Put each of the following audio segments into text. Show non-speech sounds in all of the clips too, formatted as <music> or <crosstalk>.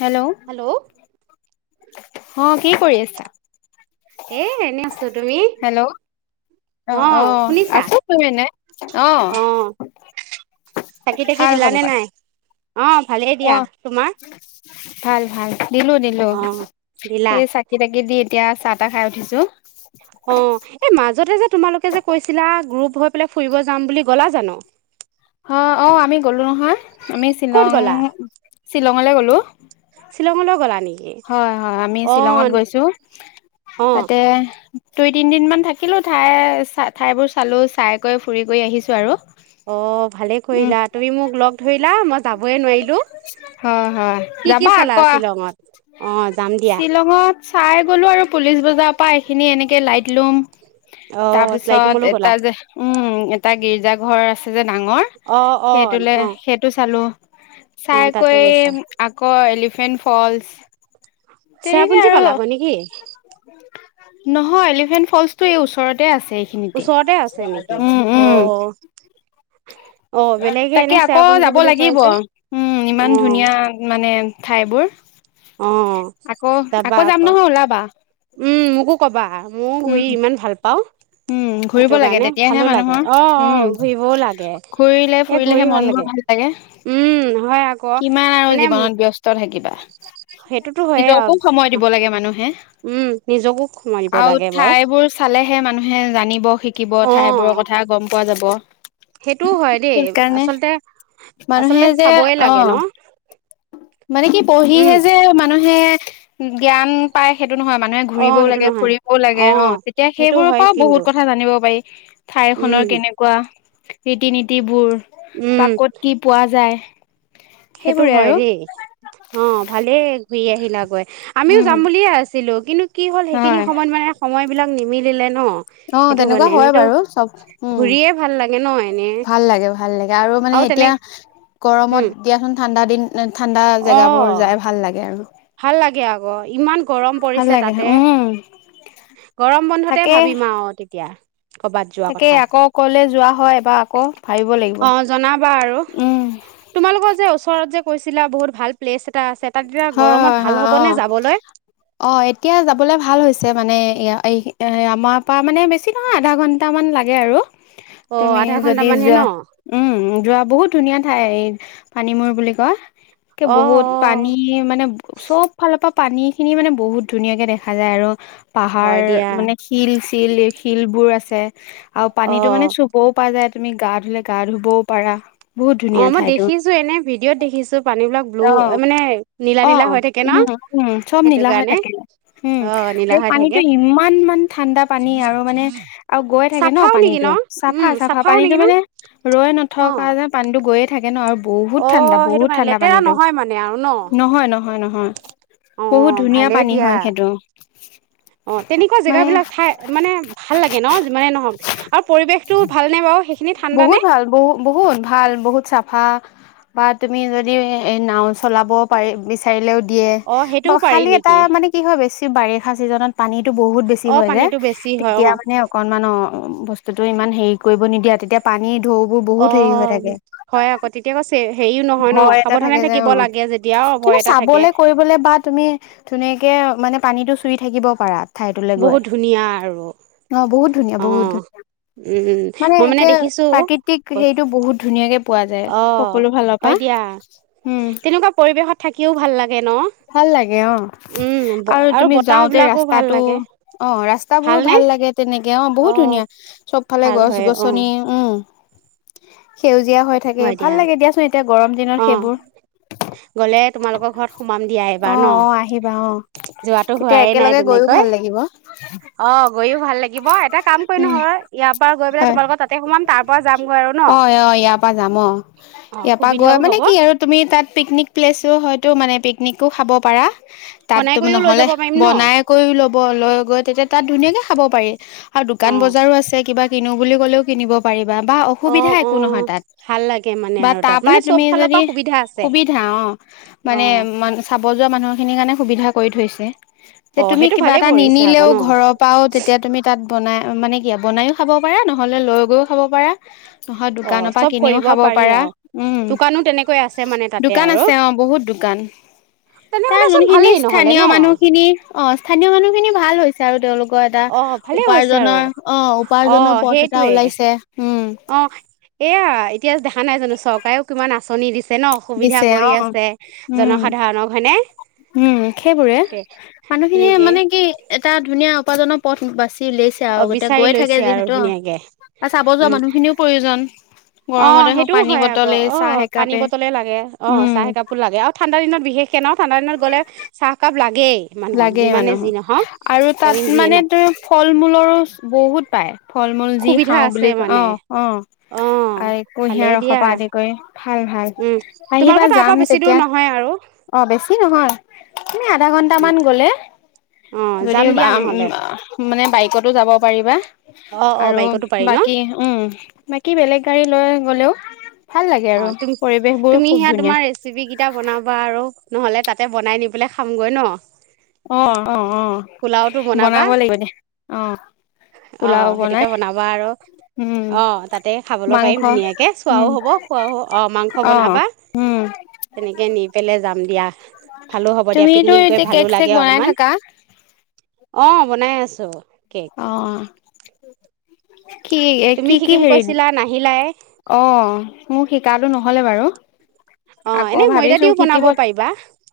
Hello, অ', -কি কৰি আছা? এ এনে আছো তুমি হেল্ল', অ- অ- আছো শুই এনে, অ- চাকি- তাকি ভাল দিলা নে, খবৰ নাই? অ ভালেই দিয়া অ', তোমাৰ -ভাল-ভাল। দিলো- দিলো। অ দিলা এই চাকি-তাকি দি- এতিয়া চাহ-তাহ খাই উঠিছো। অ', এই, মাজতে যে, তোমালোকে যে, 'কৈছিলা, গ্ৰুপ- হৈ পেলাই ফুৰিব যাম বুলি, গ'লা জানো? হা', -অ- আমি গ'লো। হয়, আমি ক'ত শ্বিলং গ'লা -শ্বিলংলৈ গলো। হেল্ল', শ্বিলঙলৈ গলানি? হয়- হয় আমি শ্বিলঙত গৈছো। অ তাতে দুই তিনিদিন মান থাকিলো ঠাই ঠাইবোৰ চালো চাই গৈ ফুৰি গৈ আহিছো আৰু। অ ভালে উম কৰিলা তুমি মোক লগ ধৰিলা মই যাবই নোৱাৰিলো হয় হয় কি-কি যাবা চালা আকৌ শ্বিলঙত। অ যাম দিয়া শ্বিলঙত চাই গ'লো আৰু পুলিচ বজাৰত পাই এই খিনি এনেকে লাইট লোম অ তাৰপিছত শ্লাইটিমলৈ গ'লা এটা যে উম এটা গীৰ্জা ঘৰ আছে তই যে ডাঙৰ অ অ সেইটোলে অ সেইটো চালো অ তাতো চাইকৈ গৈছা আকৌ এলিফেন্ট ফলচ তেনেকে চেৰাপুঞ্জীত আৰু পালা গৈ নেকি নহয় এলিফেন্ট ফলচ টো এই ওচৰত গোটে আছে এইখিনিতে ওচৰতে আছে নেকি? উম অ উম অ বেলেগে তাকে এনে আকৌ চেৰাপুঞ্জী যাব বুলি কয় লাগিব যে উম অ ইমান ধুনীয়া মানে ঠাইবোৰ অ আকৌ যাবা যাম আকৌ নহয় ওলাবা উম মোকো কবা মই উম ঘূৰি ইমান ভাল পাওঁ উম ঘুৰিব সেইটো লাগে কাৰণে তেতিয়াহে ভালো লাগে মানুহৰ অ অ উম ঘূৰিবও লাগে ঘুৰিলে ফুৰিলেহে মন বোৰ ভাল লাগে উম হয় আকৌ কিমান আৰু মানে জীৱনত ব্যস্ত থাকিবা সেইটোতো হয়ে আৰু নিজকো সময় দিব লাগে মানুহে উম নিজকো সো মাৰিব আৰু লাগে বাৰু ঠাইবোৰ চালেহে মানুহে জানিব শিকিব অ ঠাইবোৰৰ কথা গম পোৱা যাব সেইটোও হয় দেই সেইকাৰণে আচলতে মানুহে আচলতে যে চাবই অ লাগে ন মানে কি উম পঢ়িহে যে মানুহে জ্ঞান পাই সেইটো এইটো নহয় মানুহে অ ঘুৰিবও সেইটো লাগে নহয় ফুৰিবও লাগে অ তেতিয়া সেইটো হয় সেইবোৰো কিন্তু বহুত কথা জানিব পাৰি ঠাই উম খনৰ কেনেকুৱা ৰীতি নীতিবোৰ উম পাকত কি পোৱা যায় সেইটো সেইবোৰে হয় আৰু দেই অ ভালেই ঘূৰি আহিল লাগুৱাই আমিও উম যাম বুলিয়ে আছিলো কিন্তু কি হ'ল সেইখিনি হয় সময়ত মানে সময় ইবিলাক নিমিলিলে ন অ সেইটো তেনেকুৱা কাৰণে হয় এনেতো বাৰু চব ঘূৰিয়ে ভাল লাগে ন উম এনে ভাল লাগে ভাল লাগে আৰু মানে এতিয়া উম গৰমত দিয়াচোন ঠাণ্ড দিন ঠাণ্ডা অ জেগাবোৰ যাই ভাল লাগে আৰু ভাল লাগে আকৌ ইমান গৰম ভাল পৰিছে লাগে তাতে উম গৰম বন্ধতে ভাবিম আৰু এতিয়া তাকেই আকৌ কলে যোৱা হয় বা আকৌ ভাবিব লাগিব অ জনাবা আৰু উম আছিলা বহুত ভাল প্লেছ এটা আছে তাক হয় হয় হয় অ অ এতিয়া যাবলে ভাল হৈছে মানে এ এই আমাৰ পৰা মানে বেছি নহয় আধা ঘণ্টামান লাগে আৰু অ তুমি আধা যদি ঘন্টামানহে ন যোৱা উম যোৱা বহুত ধুনীয়া ঠাই এই পানী মূৰ বুলি কোৱা অ অ তুমি মানে চব ফালৰপৰা তাৰপৰা পানী খিনি মানে বহুত ধুনীয়াকে দেখা যায় আৰু পাহাৰ হয় দিয়া মানে হিলচ শিল শিলবোৰ আছে আৰু পানীতো অ মানে চুবও পাৰা যায় তুমি গা ধুলে গা ধুবও পাৰা বহুত অ ধুনীয়া মই ঠাইতো দেখিছো এনে ভিডিঅ'ত দেখিছো পানী বিলাক ব্লু অ মানে নীলা অ নীলা হৈ থাকে ন উম উম চব সেইটো নীলা হৈ কাৰণে থাকে উম অ আৰু নীলা হৈ থাকে পানীটো ইমান মান ঠাণ্ডা পানী আৰু মানে আৰু গৈ থাকে ন চাফাও নেকি পানীটো চাফা উম চাফা চাফাও পানীটো নেকি ন মানে ৰৈ অ নথকা যে পানীটো গৈয়ে থাকে গে ন আৰু বহুত অ ঠাণ্ডা সেইটো বহুত কাৰণে ঠাণ্ডা লেতেৰা পানীতো নহয় মানে আৰু ন নহয় নহয় নয় নহয়, অ বহুত ধুনীয়া ভালেই পানী দিয়া হয় সেইটোৰ উ অ তেনেকুৱা জেগাবিলাক ঠাই মানে ভাল লাগে ন মানে নহওক আৰু পৰিৱেশতটো ভালনে বাৰু সেইখিনি ঠাণ্ডা নে বহুত ভাল বহুত বহুত ভাল বহুত চাফা বা বা তুমি যদি নাও চলাব পাৰি বিচাৰিলেও দিয়ে অ বা সেইটোও পাৰি খালি এটা নেকি মানে কি হয় বেছি বাৰিষা চিজনত পানীতো বহুত বেছি অ হয় যে, পানীটো বেছি হয় তেতিয়া অ মানে অকনমান, অ', বস্তুটো ইমান হেৰি কৰিব নিদিয়াত তেতিয়া পানীত, ঢৌ বোৰ অ বহুত হেৰি হৈ থাকে, হয় আকৌ তেতিয়া আকৌ হেৰিও নহয় ন ভয় এটা সাৱধানে থাকে যে থাকিব অ' লাগে যেতিয়া অ ভয় কিন্তু এটা থাকে চাবলে কৰিবলে বা তুমি ধুনীয়াকে, মানে পানীতো চুই থাকিব পাৰাত, বহুত ধুনীয়া আৰু অ বহুত ধুনীয়া বহুত ধুনীয়া অহ' উম' মই মানে একে দেখি দেখিছো, প্ৰাকৃতিক অ' হেৰিটো বহুত ধুনীয়াকে পোৱা যায় সকলো ফালৰ পৰা হয় দিয়া। উম তেনেকুৱা পৰিৱেশত থাকিও ভাল লাগে ন? ভাল লাগে অহ উম, আৰু তুমি বতাহ যাওঁতে বিলাকো ভাল লাগে ৰাস্তাটো- অ' ৰাস্তাবোৰো ভালনে? ভাল লাগে। তেনেকে, বহুত অ', ধুনীয়া চব ফালে, ভাল হয় অ', গছ-গছনি উম। সেউজ জীয়া হৈ থাকে হয় ভাল দিয়া লাগে দিয়াচোন, এতিয়া গৰম দিনত অ', সেইবোৰ। গ'লে তোমালোকৰ ঘৰত সোমাম দিয়া অ এইবাৰ ন অ আহিবা অ যোৱাতটো তেতিয়া হোৱাই নাই একেলগে গৈও তেনেকৈ ভাল লাগিব অ গৈও ভাল লাগিব এটা কাম কৰি উম নহয় ইয়াৰ পৰা গৈ পেলাই হয় তোমালোকৰ তাতে সোমাম তাৰ পৰা যামগৈ আৰু ন? অ অ ইয়াৰ যাম অ' অ', ইয়াৰ পৰা গৈ সুবিধাও মানে হ'ব কি আৰু তুমি তাত পিকনিক প্লেচো হয়তো, মানে পিকনিকো খাব পাৰা। তাত বনাই কৰিও লৈ নহলে যাব পাৰিম ন? বনাই কৰিও ল'ব লৈ গৈ তেতিয়া তাত ধুনীয়াকে খাব পাৰি আৰু দোকান অ'। বজাৰো আছে কিবা কিনো বুলি ক'লেও কিনিব পাৰি। বা অসুবিধা অ', একো নহয় অ', তাত ভাল লাগে মানে বা আৰু তা তাত মানে পাই চব তুমি ফালৰ যদি পৰা সুবিধা আছে সুবিধা অ মানে অ', ম- বজোৱা মানুহখিনিৰ কাৰণে সুবিধা কৰি থৈছে। যে অ', তুমি সেইটো কিবা ভালে এটা কৰিছে আকৌ নিনিলেও ন ঘৰৰ পৰাও, তেতিয়া তুমি তাত বনাই মানে বনাইও খাব পাৰা নহ'লে লৈ লৈ গৈও খাব পাৰা। হয়, অ', দোকানৰ পৰা চব কিনিও কৰিব খাব পাৰি পাৰা। আৰু উম' দোকানো তেনেকৈ আছে মানে তাতে দোকান আৰু আছে অ' বহুত দোকান। তাৰ তেনেহ'লেচোন যোনখিনি ভালেই নহ'লে স্থানীয় ন মানুহ খিনি অ' স্থানীয় মানুহখিনিৰ ভাল হৈছে। আৰু তেওঁলোক কিবা এটা অ', ভালেই হৈছে আৰু উপাৰ্জনৰ অ' উপাৰ্জনৰ অ', সেই পথ এটা টোৱে ওলাইছে উম। অ', এয়া এতিয়া দেখা নাই জানো চৰকাৰেও কিমান আঁচনি দিছে। ন সুবিধা দিছে কৰি অ' আছে জনসাধাৰণক হয়নে উম-উম, সেইবোৰে মানুহখিনিয়ে সেনেকে মানে কি এটা ধুনীয়া- উপাৰ্জনৰ পথ বাচি উলিয়াইছে আৰু অ', গতিয়া বিচাৰি গৈ থাকে লৈছে আৰু যিহত ধুনীয়াকে আৰু চাব যোৱা উম মানুহ খিনিও প্ৰয়োজন। অ গৰমতে হওক সেইটোও পানী হয় আকৌ বটলে অ চাহ পানী একাপে বটল হে অ উম চাহ কাপোৰ লাগে আৰু ঠাণ্ডা দিনত বিশেষকে ন ঠাণ্ডা দিনত গ'লে চাহ কাপ লাগ লাগেই মানুহৰ আৰু তাত অইন যিয়ে মানে নাপ তুমি ফল মূলৰো বহুত পায় ফল মূল যি সুবিধা খাওঁ আছে বুলি অ মানে অ অ আৰু কুঁহিয়াৰ ভালেই দিয়া ৰসপা আদি কৰি ভাল ভাল উম আহিবা তোমালোকৰ তাৰ যাম পৰা বেছি দূৰ তেতিয়া নহয় আৰু অ বেছি নহয়। নে য উম মান গলে অ যদি যাম দিয়া নহ'লে মানে বাইক ক'তো যাব পাৰিবা অ অ আৰু বাইকতো পাৰি ন বাকী উম বাকী বেলেগ গাড়ী লৈ গ'লেও ভাল লাগে অ আৰু তুম পৰিৱেশ বোৰ তুমি খুব সেয়া ধুনীয়া তোমাৰ ৰেচিপি কেইটা বনাবা আৰু নহলে তাতে বনাই নি পেলাই খামগৈ ন অ অ অ পোলাওটো বনাবা বনাব লাগিব দিয়া অ অ পোলাও বনাই সেইটোকে বনাবা আৰু অ হেতুকে উম বনাবা আৰু অ তাতে খাবলৈ পাৰিম মাংস ধুনীয়াকে চুৱও উম হব খোৱাও অ মাংস অ বনাবা উম তেনেকে নি পেলাই যাম দিয়া ভালো হব দিয়া তুমিতো পিকনিক গৈ এতিয়া ভালো কেক লাগে চেক বনাই অলপমান থাকা অ বনাই আছো কেক অ কি তুমি কি কি শিকিম হেৰিত কৈছিলা নাহিলাই অ মোক শিকাটো নহলে বাৰু অ আকৌ এনেই ময়দা ভাবিছো দিও বনাব শিকিব পাৰিবা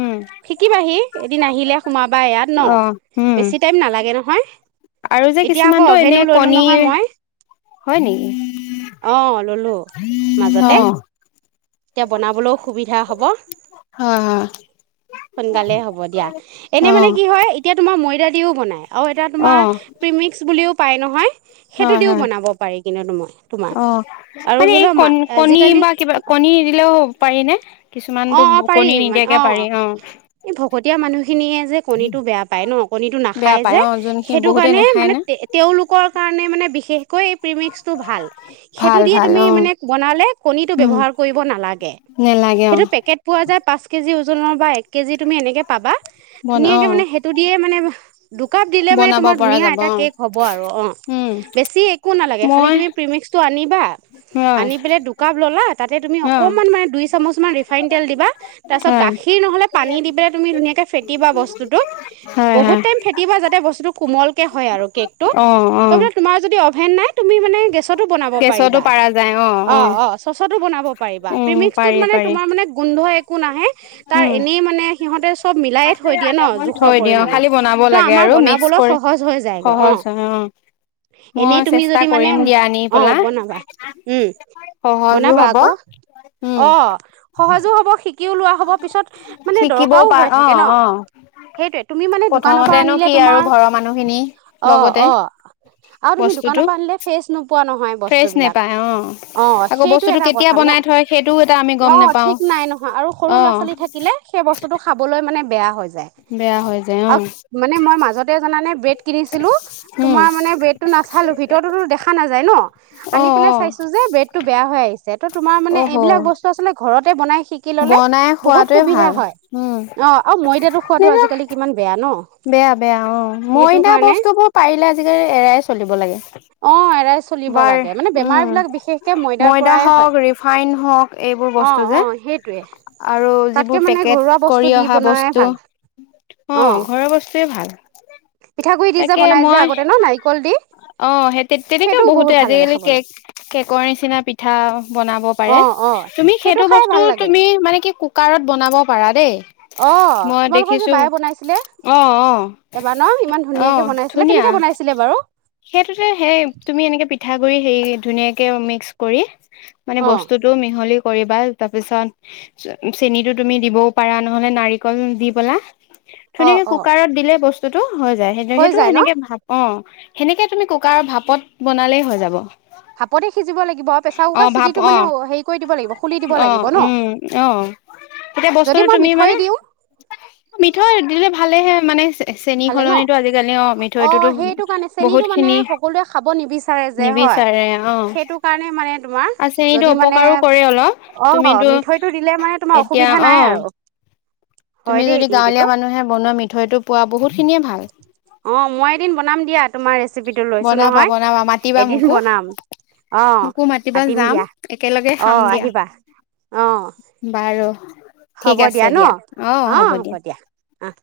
উম শিকিবাহি এদিন আহিলে সোমাবা ইয়াত ন অ উম বেছি টাইম নালাগে নহয় আৰু যে এতিয়া আকৌ কিছুমানতটো এনে অভেনো ললো কণী নহয় মই হয় নেকি অ', ললো উম অ মাজতে এতিয়া বনাবলৈও সুবিধা হব হয় হয় সোনকালে হব দিয়া এনে অ মানে কি হয় এতিয়া তোমাৰ মৰিদাৰ দিও বনায় আৰু এতিয়া অ তোমাৰ প্ৰিমিক্স বুলিও পায় নহয় সেইটো হয় দিও হয় বনাব পাৰি কিন্তু তো মই অ মানে এই কণ কণী আজিকালি বা কিবা কণী নি দিলেও হ'ব পাৰি নে অ কিছুমানতো ব অ কণ পাৰি মানে নিদিয়াকে পাৰি অ এই এন কণীটো বেয়া নাখায় পায় যে অ যোনখিনি সেইটো বহুতে কাৰণে নাখায় মানে না তেওঁলোকৰ কাৰণে মানে বিশেষকৈ এই প্ৰিমিক্সটো ভাল সেইটো ভাল দিয়ে ভাল তুমি অ মানে বনালে কণীটো উম ব্যৱহাৰ এইবোৰ নালাগে নেলাগে অ সেইটো পেকেট পোৱা পাঁচ কেজি ওজনৰ বা এক কেজি তুমি এনেকে পাবা বন অ ধুনীয়াকে মানে সেইটো দিয়ে মানে দুকাপ দিলে মানে বনাব তোমাৰ পৰা ধুনীয়া যাব এটা অ কেক হ'ব আৰু অ উম বেছি একো নালাগে খালি মই তুমি প্ৰিমিক্সটো আনিবা হয় আনি পেলাই দুকাপ ললা তাতে তুমি অ অকণমান মানে দুই চামুচমান ৰিফাইন তেল দিবা তাৰপিছত হয় গাখীৰ নহ'লে পানী দি পেলাই তুমি ধুনীয়াকৈ ফেটিবা বস্তুটো হয় বহুত হয় টাইম ফেটিবা যাতে বস্তু কোমলকে হয় আৰু কেকটো অ অ তোমাৰ যদি অ'ভেন নাই তুমি মানে গেছতো বনাব গেছতো পাৰিবা পাৰা যায় অ অ বনাব পাৰিবা উম প্ৰিমিক্সটোত পাৰি মানে পাৰি তোমাৰ মানে গোন্ধ একো নাহে তাৰ উম এনেই মানে সিহঁতে চব মিলাইয়ে থৈ দিয়ে ন জোখৰ থৈ দিওঁ পৰিমণৰ খালি বনাব ত লাগে আমাৰ আৰু মিক্স বনাবলৈ কৰি সহজ হৈ যায়গৈ অ সহজ হয় মই এনেই তুমি চেষ্টা যদি মানে কৰিম দিয়া আনি অ পেলা বনাবা উম বনাবা <unintelligible> অ উম সহজো হব শিকিও লোৱা হব পিছত মানে শিকিবও দৰকাৰও পাৰ হৈ অ থাকে ন অ সেইটয়ে তুমি মানে দোকানৰ পৰা প্ৰথমতেনো আনিলে কি আৰু তোমাৰ ঘৰৰ মানুহখিনি অ লগতে অ আৰু তুমি দোকানৰ বস্তুটো পৰা আনিলে ফ্ৰেচ নোপোৱা নহয় বস্তু ফ্ৰেছ বিলাক নোপায় অ অ আকৌ সেই বস্তুটো কেতিয়া মানে বনাই থয় সেইটোও এটা আমি অ গম ঠিক নোপাও নাই নহয় আৰু সৰু অ ল'ৰা ছোৱালী থাকিলে সেই বস্তুটো খাবলৈ মানে বেয়া হয় বেয়া হৈ যায় অ মানে মই মাজতে জানানে ব্ৰেড কিনিছিলো উম তোমাৰ মানে ব্ৰেড টো নাচালো ভিতৰতোতো দেখা নাযায় ন অ আনি পেলাই চাইছো যে ব্ৰেড টো বেয়া হৈ আহিছে সেইটো তোমাৰ অ মানে অহ এইবিলাক বস্তু আচলে ঘৰতে বনাই শিকি ল'লে বনাই বহুত খোৱাটোৱে সুবিধা ভাল হয় উম অ', আৰু ময়দাটো খোৱাটো আজিকালি কিমান বেয়া ন বেয়া বেয়া অ সেইটো মইনা কাৰণে বস্তুবোৰ পাৰিলে আজিকালি এৰাই চলিব লাগে অ', এৰাই চলিব বাৰ লাগে মানে বেমাৰ উম বিলাক বিশেষকে ময়দাৰ মই <unintelligible> পৰাই হয় হক ৰিফাইন হক এইবোৰ অ', বস্তু যে অ', সেইটোৱে আৰু তাতকে যিবোৰ মানে পেকেট ঘৰুৱা বস্তু কৰি দি অহা বনাই বস্তু ভাল অ অ', ঘৰৰ বস্তুয়ে ভাল পিঠাগুৰি দি যে তাকে বনাই যে মই আগতে ন নাৰিকল দি অ সেই তেনেকেও সেইটোও বহুতে বহুত ভাল লাগে আজিকালি খাবলৈ কেক কেকৰ নিচিনা পিঠা বনাব পাৰে অ অ তুমি সেইটো খাই বস্তু ভাল টো লাগে তুমি মানে কি কুকাৰত বনাব পাৰা দেই অ মই তোমালোকৰ যে দেখিছো বায়ে বনাইছিলে অ অ এবাৰ ন ইমান অ ধুনীয়াকে বনাইছিলে ধুনীয়া কেনেকে বনাইছিলে বাৰু সেইটোতে সেই তুমি এনেকে পিঠা <unintelligible> হেৰি ধুনীয়াকে মিক্স কৰি মানে অ বস্তুটো মিহলি কৰিবা তাৰপিছত চেনিটো তুমি দিবও পাৰা নহলে নাৰিকল দি পেলে অ ধুনীয়াকে অ কুকাৰত দিলে বস্তুটো হৈ যায় সেইটো হৈ সেইটো যায় ন সেনেকে ভ অ সেনেকে তুমি কুকাৰৰ ভাপত বনালেই হৈ যাব। ভাপতে সিজিব লাগিব আৰু প্ৰেচাৰ অ কুকাৰ ভাপ চিটিটো অ মানে হেৰী কৰি দিব লাগিব খুলি দিব অ লাগিব ন উম অ এতিয়া যদি বস্তুটো মই তুমি মিঠৈ মানে দিওঁ মিঠৈ দিলে ভালেহে। মানে চেনি ভালে ন। সলনিটো আজিকালি অ মিঠৈটোতো সেইটো কাৰণে বহুত চেনীটো মানে খিনি সকলোৱে খাব নিবিচাৰে যে হয় নিবিচাৰে অ সেইটো কাৰণে মানে তোমাৰ আৰু চেনিটো যদি মানে অপকাৰো কৰে অলপ অ' তুমিতো মিঠৈটো দিলে মানে তোমাৰ এতিয়া অসুবিধা অ নাই আৰু। হয় তুমি দেই যদি কিন্তু গাঁৱলীয়া মানুহে বনোৱা মিঠৈটো পোৱা বহুত খিনিয়ে ভাল অ মই এদিন বনাম দিয়া তোমাৰ ৰেচিপিটো লৈছো বনাবা নহয়। বনাবা মাতিবা এদিন মোকো বনাম অ মোকো মাতিবা মাতিম যাম দিয়া একেলগে খাম দিয়া আহিবা অ। বাৰু হ'ব দিয়া ন। অঁ হ'ব দিয়া অঁহ।